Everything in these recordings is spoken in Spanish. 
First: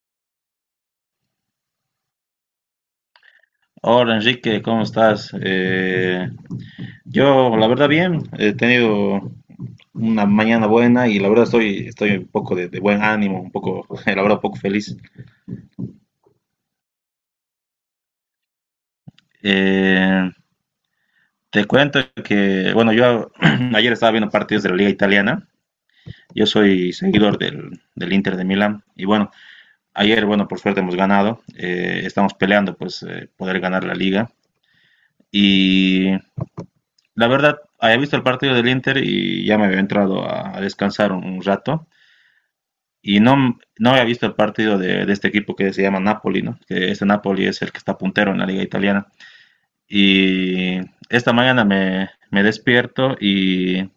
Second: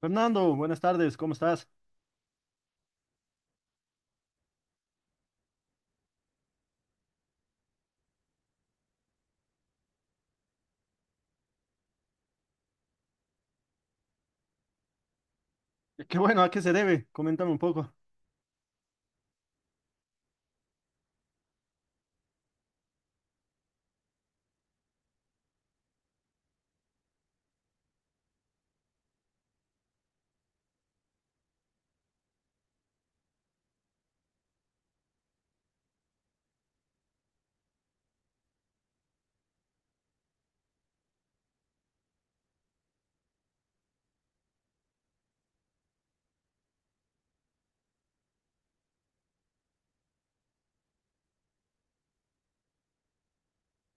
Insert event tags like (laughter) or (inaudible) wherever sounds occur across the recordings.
Fernando, buenas tardes, ¿cómo estás? Hola Enrique, ¿cómo estás? Yo, la verdad, bien, he tenido una mañana buena y la verdad estoy un poco de buen ánimo, un poco, (laughs) la verdad, un poco feliz. Qué bueno, ¿a qué se debe? Coméntame un poco. Eh, Te cuento que, bueno, yo (clears throat) ayer estaba viendo partidos de la Liga Italiana. Yo soy seguidor del Inter de Milán y bueno, ayer, bueno, por suerte hemos ganado. Estamos peleando pues poder ganar la liga. Y la verdad, había visto el partido del Inter y ya me había entrado a descansar un rato. Y no, no había visto el partido de este equipo que se llama Napoli, ¿no? Que este Napoli es el que está puntero en la liga italiana. Y esta mañana me despierto y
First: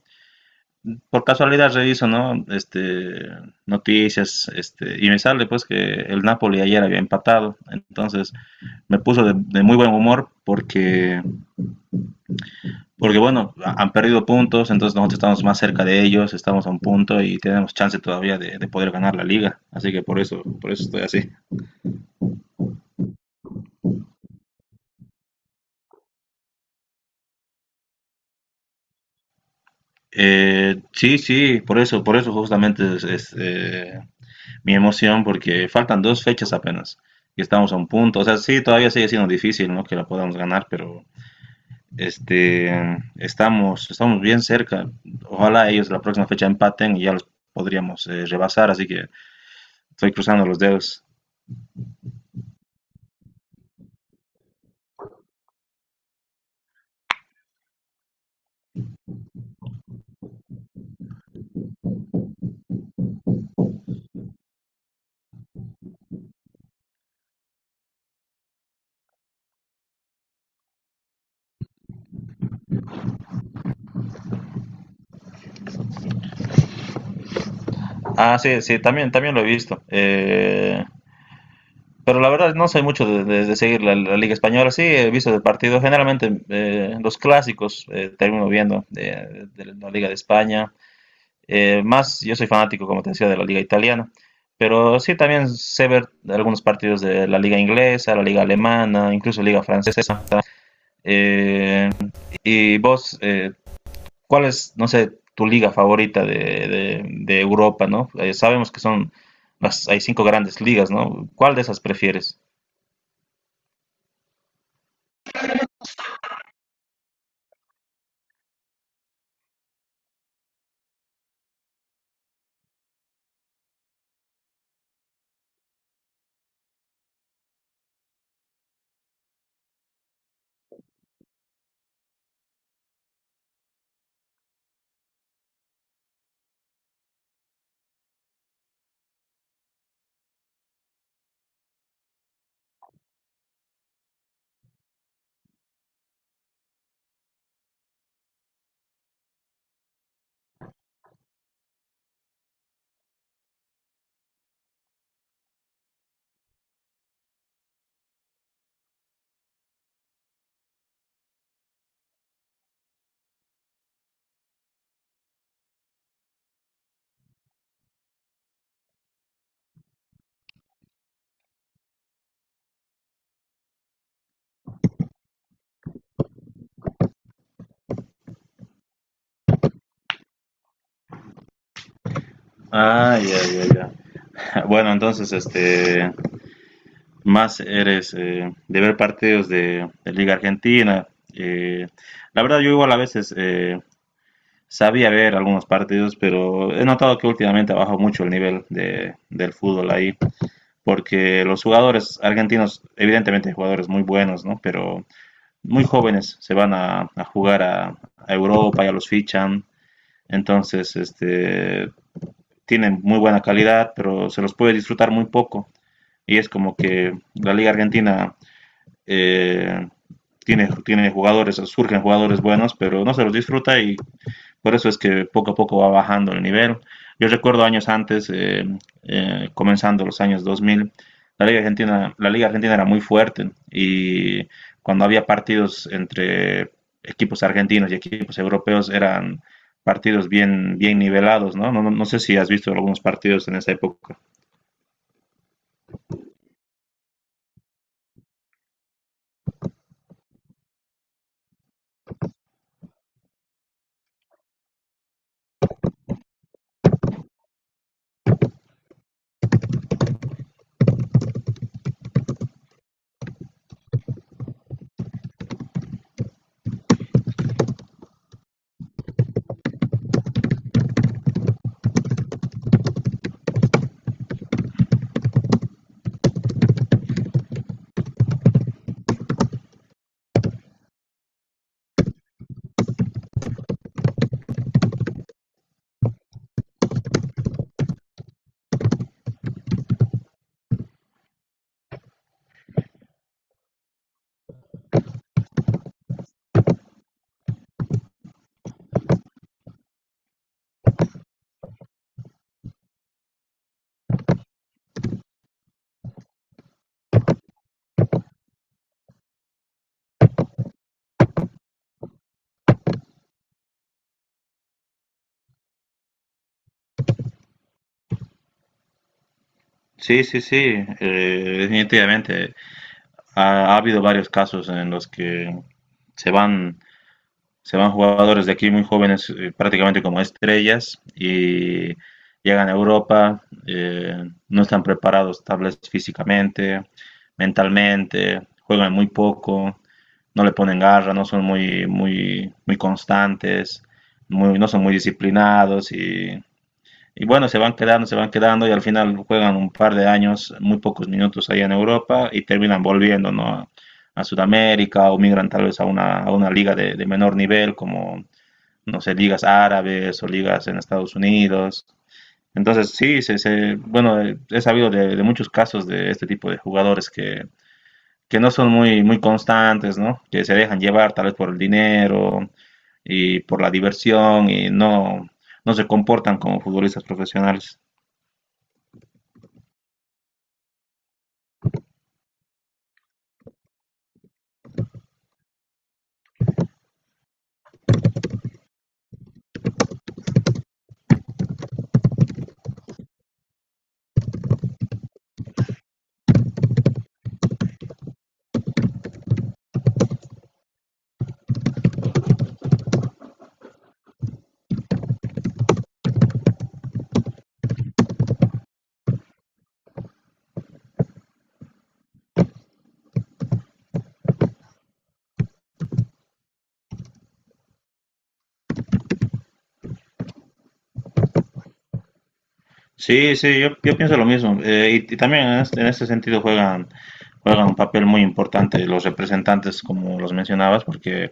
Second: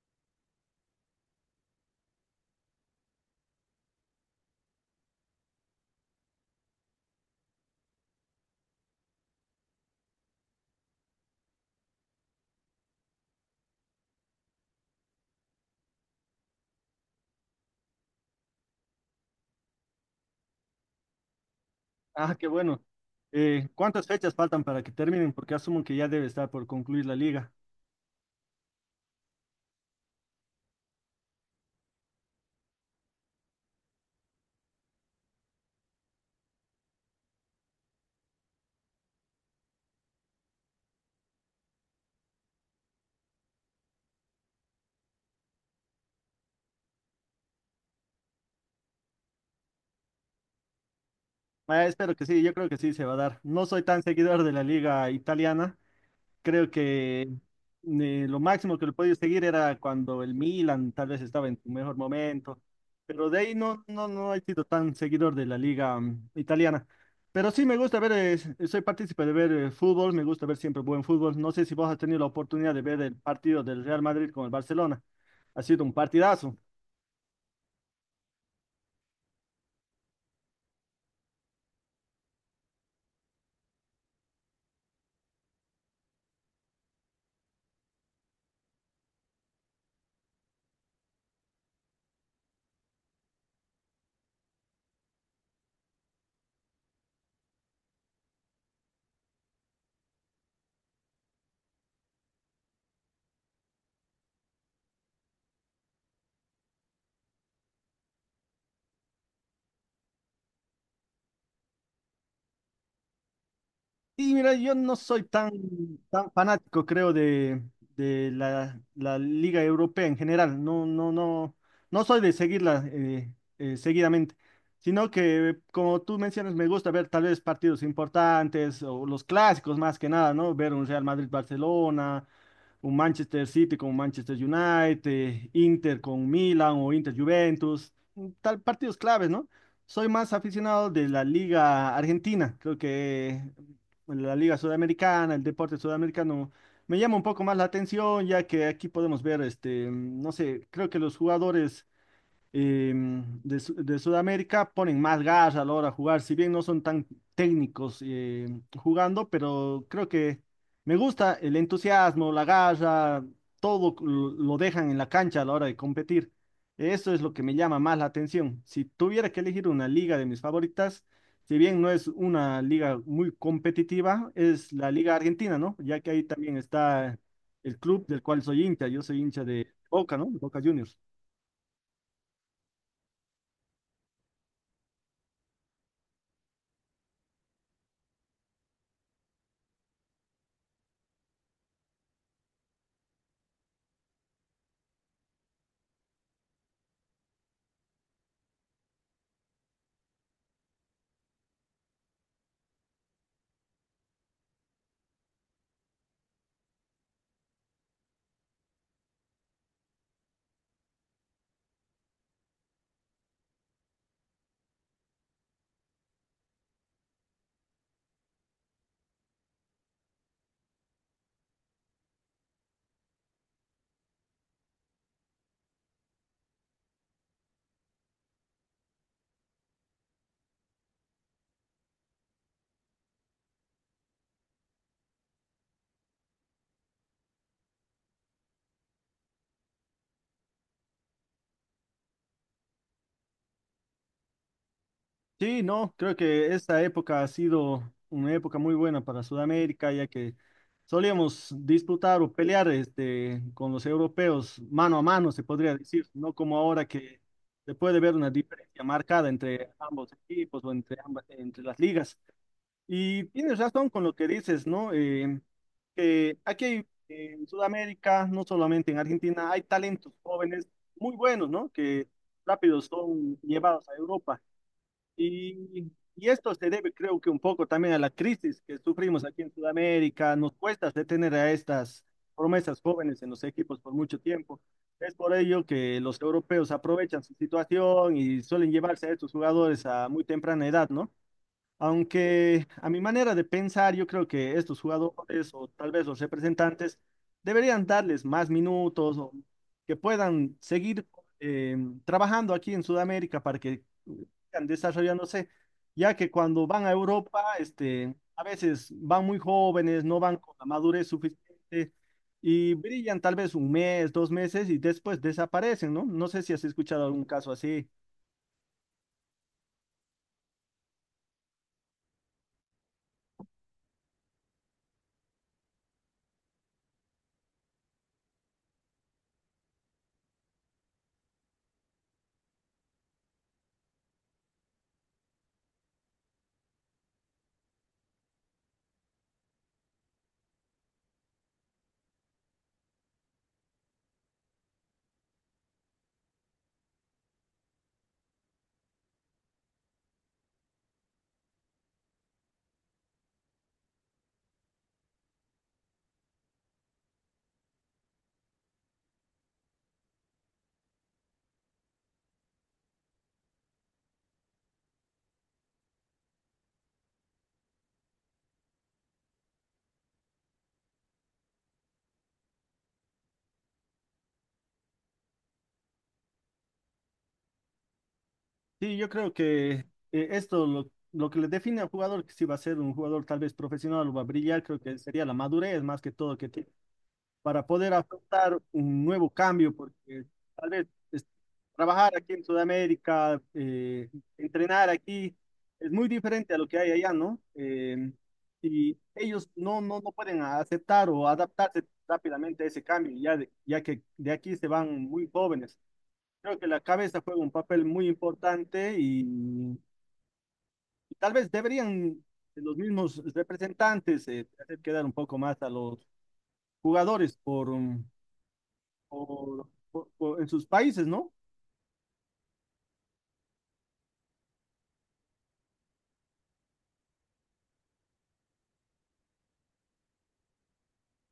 por casualidad reviso, ¿no? Noticias, y me sale pues que el Napoli ayer había empatado. Entonces me puso de muy buen humor porque bueno, han perdido puntos, entonces nosotros estamos más cerca de ellos, estamos a un punto y tenemos chance todavía de poder ganar la liga. Así que por eso estoy así. Ah, qué bueno. ¿Cuántas fechas faltan para que terminen? Porque asumo que ya debe estar por concluir la liga. Sí, sí, por eso justamente mi emoción, porque faltan dos fechas apenas y estamos a un punto. O sea, sí, todavía sigue siendo difícil, ¿no? Que la podamos ganar, pero este, estamos bien cerca. Ojalá ellos la próxima fecha empaten y ya los podríamos rebasar, así que estoy cruzando los dedos. Ah, espero que sí, yo creo que sí se va a dar. No soy tan seguidor de la liga italiana. Creo que lo máximo que lo podía seguir era cuando el Milan tal vez estaba en su mejor momento, pero de ahí no he sido tan seguidor de la liga italiana. Pero sí me gusta ver, soy partícipe de ver fútbol, me gusta ver siempre buen fútbol. No sé si vos has tenido la oportunidad de ver el partido del Real Madrid con el Barcelona. Ha sido un partidazo. Ah, sí, sí, también, también lo he visto. Pero la verdad no soy mucho de seguir la Liga Española. Sí, he visto el partido. Generalmente los clásicos termino viendo de la Liga de España. Más, yo soy fanático, como te decía, de la Liga Italiana. Pero sí, también sé ver algunos partidos de la Liga Inglesa, la Liga Alemana, incluso Liga Francesa. Eh, ¿Y vos, cuál es, no sé, tu liga favorita de, de Europa, ¿no? Sabemos que son hay cinco grandes ligas, ¿no? ¿Cuál de esas prefieres? Y mira, yo no soy tan, tan fanático, creo, de la Liga Europea en general. No, no, no, no soy de seguirla seguidamente, sino que, como tú mencionas, me gusta ver tal vez partidos importantes o los clásicos más que nada, ¿no? Ver un Real Madrid-Barcelona, un Manchester City con Manchester United, Inter con Milan o Inter-Juventus, tal partidos claves, ¿no? Soy más aficionado de la Liga Argentina, creo que bueno, la Liga Sudamericana, el deporte sudamericano, me llama un poco más la atención, ya que aquí podemos ver, este, no sé, creo que los jugadores de Sudamérica ponen más gas a la hora de jugar, si bien no son tan técnicos jugando, pero creo que me gusta el entusiasmo, la garra, todo lo dejan en la cancha a la hora de competir. Eso es lo que me llama más la atención. Si tuviera que elegir una liga de mis favoritas, si bien no es una liga muy competitiva, es la liga argentina, ¿no? Ya que ahí también está el club del cual soy hincha, yo soy hincha de Boca, ¿no? Boca Juniors. Ah, ya, ya, ya. (laughs) Bueno, entonces, más eres de ver partidos de Liga Argentina. Eh, la verdad, yo igual a veces sabía ver algunos partidos, pero he notado que últimamente ha bajado mucho el nivel del fútbol ahí, porque los jugadores argentinos, evidentemente, hay jugadores muy buenos, ¿no? Pero muy jóvenes se van a jugar a Europa, ya los fichan, entonces este, tienen muy buena calidad, pero se los puede disfrutar muy poco. Y es como que la Liga Argentina eh, tiene jugadores, surgen jugadores buenos, pero no se los disfruta y por eso es que poco a poco va bajando el nivel. Yo recuerdo años antes, comenzando los años 2000, la Liga Argentina era muy fuerte y cuando había partidos entre equipos argentinos y equipos europeos eran partidos bien, bien nivelados, ¿no? No, no, no sé si has visto algunos partidos en esa época. Sí, no, creo que esta época ha sido una época muy buena para Sudamérica, ya que solíamos disputar o pelear este, con los europeos mano a mano, se podría decir, no como ahora que se puede ver una diferencia marcada entre ambos equipos o entre ambas, entre las ligas. Y tienes razón con lo que dices, ¿no? Que aquí en Sudamérica, no solamente en Argentina, hay talentos jóvenes muy buenos, ¿no? Que rápido son llevados a Europa. Y esto se debe, creo que un poco también a la crisis que sufrimos aquí en Sudamérica. Nos cuesta detener a estas promesas jóvenes en los equipos por mucho tiempo. Es por ello que los europeos aprovechan su situación y suelen llevarse a estos jugadores a muy temprana edad, ¿no? Aunque a mi manera de pensar, yo creo que estos jugadores o tal vez los representantes deberían darles más minutos o que puedan seguir eh, trabajando aquí en Sudamérica para que sigan desarrollándose, ya que cuando van a Europa, este, a veces van muy jóvenes, no van con la madurez suficiente y brillan tal vez un mes, dos meses y después desaparecen, ¿no? No sé si has escuchado algún caso así. Sí, sí, sí, definitivamente. Ha habido varios casos en los que se van se van jugadores de aquí muy jóvenes, prácticamente como estrellas, y llegan a Europa. eh, no están preparados tal vez físicamente, mentalmente, juegan muy poco, no le ponen garra, no son muy, muy constantes, no son muy disciplinados y bueno, se van quedando y al final juegan un par de años, muy pocos minutos allá en Europa y terminan volviendo, ¿no? A Sudamérica o migran tal vez a una liga de menor nivel como, no sé, ligas árabes o ligas en Estados Unidos. Entonces, sí, bueno, he sabido de muchos casos de este tipo de jugadores que no son muy, muy constantes, ¿no? Que se dejan llevar tal vez por el dinero y por la diversión y no, no se comportan como futbolistas profesionales. Sí, yo creo que lo que le define al jugador, que si va a ser un jugador tal vez profesional o va a brillar, creo que sería la madurez más que todo que tiene para poder afrontar un nuevo cambio, porque tal vez es- trabajar aquí en Sudamérica, entrenar aquí, es muy diferente a lo que hay allá, ¿no? Y ellos no pueden aceptar o adaptarse rápidamente a ese cambio, ya, ya que de aquí se van muy jóvenes. Creo que la cabeza juega un papel muy importante y tal vez deberían los mismos representantes hacer quedar un poco más a los jugadores por, um, por- en sus países, ¿no? Sí, sí, yo pienso lo mismo. Y, y también en este sentido juegan un papel muy importante los representantes, como los mencionabas, porque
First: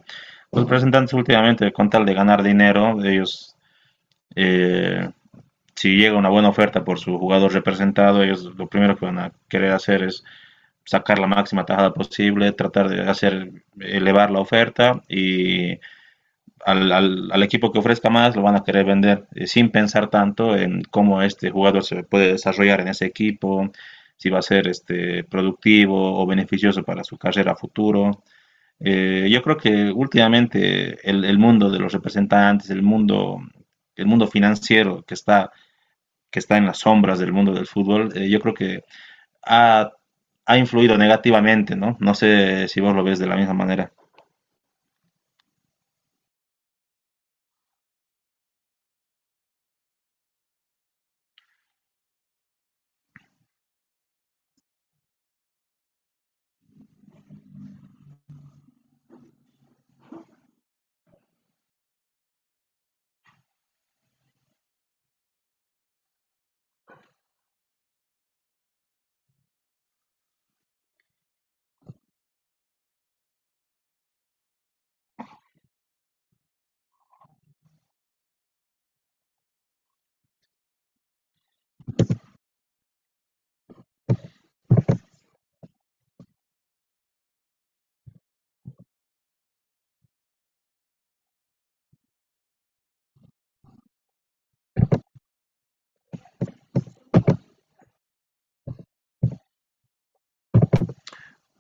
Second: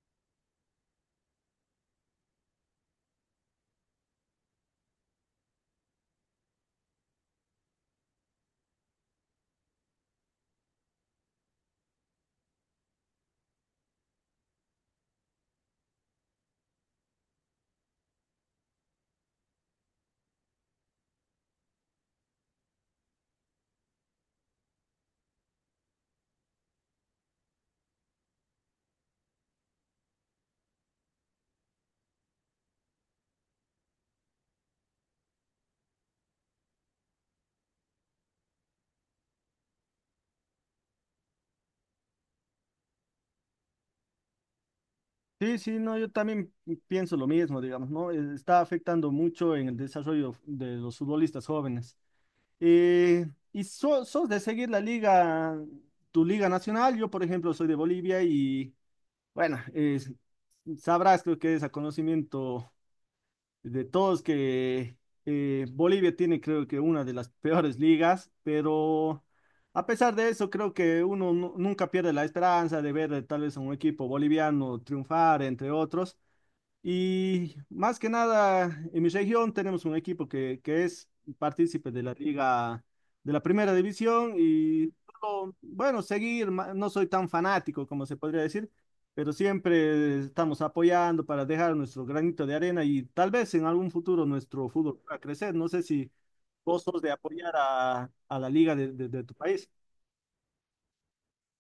los representantes últimamente, con tal de ganar dinero, eh, si llega una buena oferta por su jugador representado, ellos lo primero que van a querer hacer es sacar la máxima tajada posible, tratar de hacer elevar la oferta y al equipo que ofrezca más lo van a querer vender sin pensar tanto en cómo este jugador se puede desarrollar en ese equipo, si va a ser este, productivo o beneficioso para su carrera a futuro. Yo creo que últimamente mundo de los representantes, el mundo financiero que está en las sombras del mundo del fútbol. Yo creo que ha, ha influido negativamente, ¿no? No sé si vos lo ves de la misma manera. Sí, sí, no, yo también pienso lo mismo, digamos, ¿no? Está afectando mucho en el desarrollo de los futbolistas jóvenes. Eh, Sos de seguir la liga, tu liga nacional. Yo por ejemplo soy de Bolivia y bueno, sabrás creo que es a conocimiento de todos que Bolivia tiene creo que una de las peores ligas, pero a pesar de eso creo que uno nunca pierde la esperanza de ver tal vez a un equipo boliviano triunfar, entre otros. Y más que nada, en mi región tenemos un equipo que es partícipe de la liga de la primera división y solo, bueno, seguir, no soy tan fanático como se podría decir, pero siempre estamos apoyando para dejar nuestro granito de arena y tal vez en algún futuro nuestro fútbol pueda crecer. No sé si vos sos de apoyar a la liga de tu país.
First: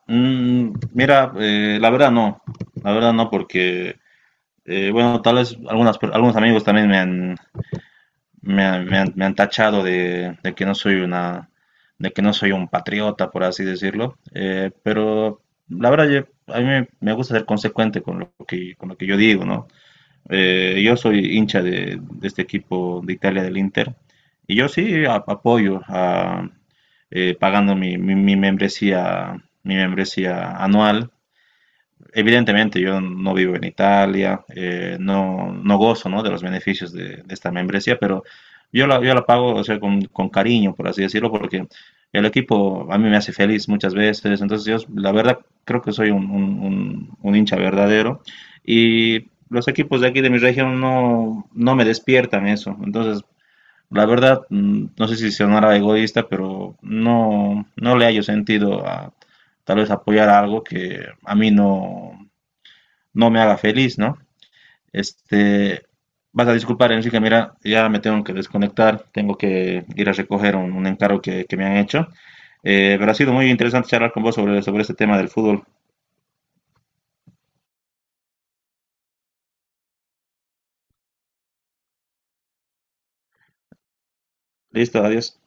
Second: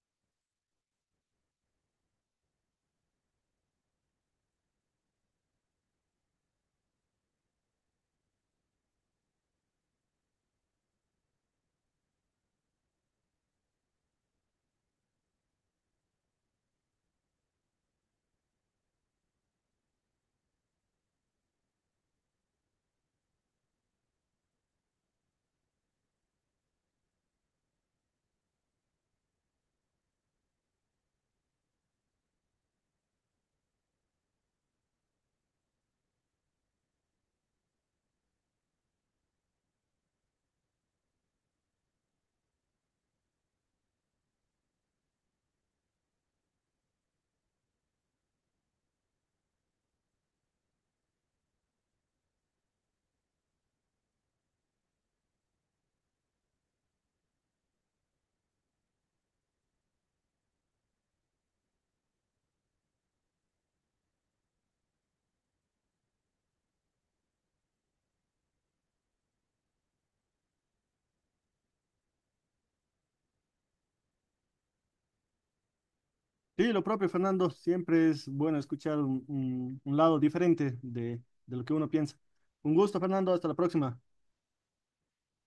Mira, la verdad no, porque, bueno, tal vez algunas, per- algunos amigos también me han, me han tachado de que no soy una, de que no soy un patriota, por así decirlo. Pero la verdad a mí me gusta ser consecuente con lo que yo digo, ¿no? Yo soy hincha de este equipo de Italia, del Inter, y yo sí apoyo pagando mi, mi membresía anual. Evidentemente, yo no vivo en Italia. No, no gozo, ¿no? de los beneficios de esta membresía, pero yo la pago, o sea, con cariño, por así decirlo, porque el equipo a mí me hace feliz muchas veces. Entonces, yo, la verdad, creo que soy un hincha verdadero. Y los equipos de aquí de mi región no, no me despiertan eso. Entonces, la verdad, mm, no sé si sonará egoísta, pero no, no le hallo sentido a tal vez apoyar algo que a mí no, no me haga feliz, ¿no? Este, vas a disculpar, Enrique, mira, ya me tengo que desconectar, tengo que ir a recoger un encargo que me han hecho. Pero ha sido muy interesante charlar con vos sobre, sobre este tema del fútbol. Sí, lo propio, Fernando, siempre es bueno escuchar un, un lado diferente de lo que uno piensa. Un gusto, Fernando, hasta la próxima. Listo, adiós.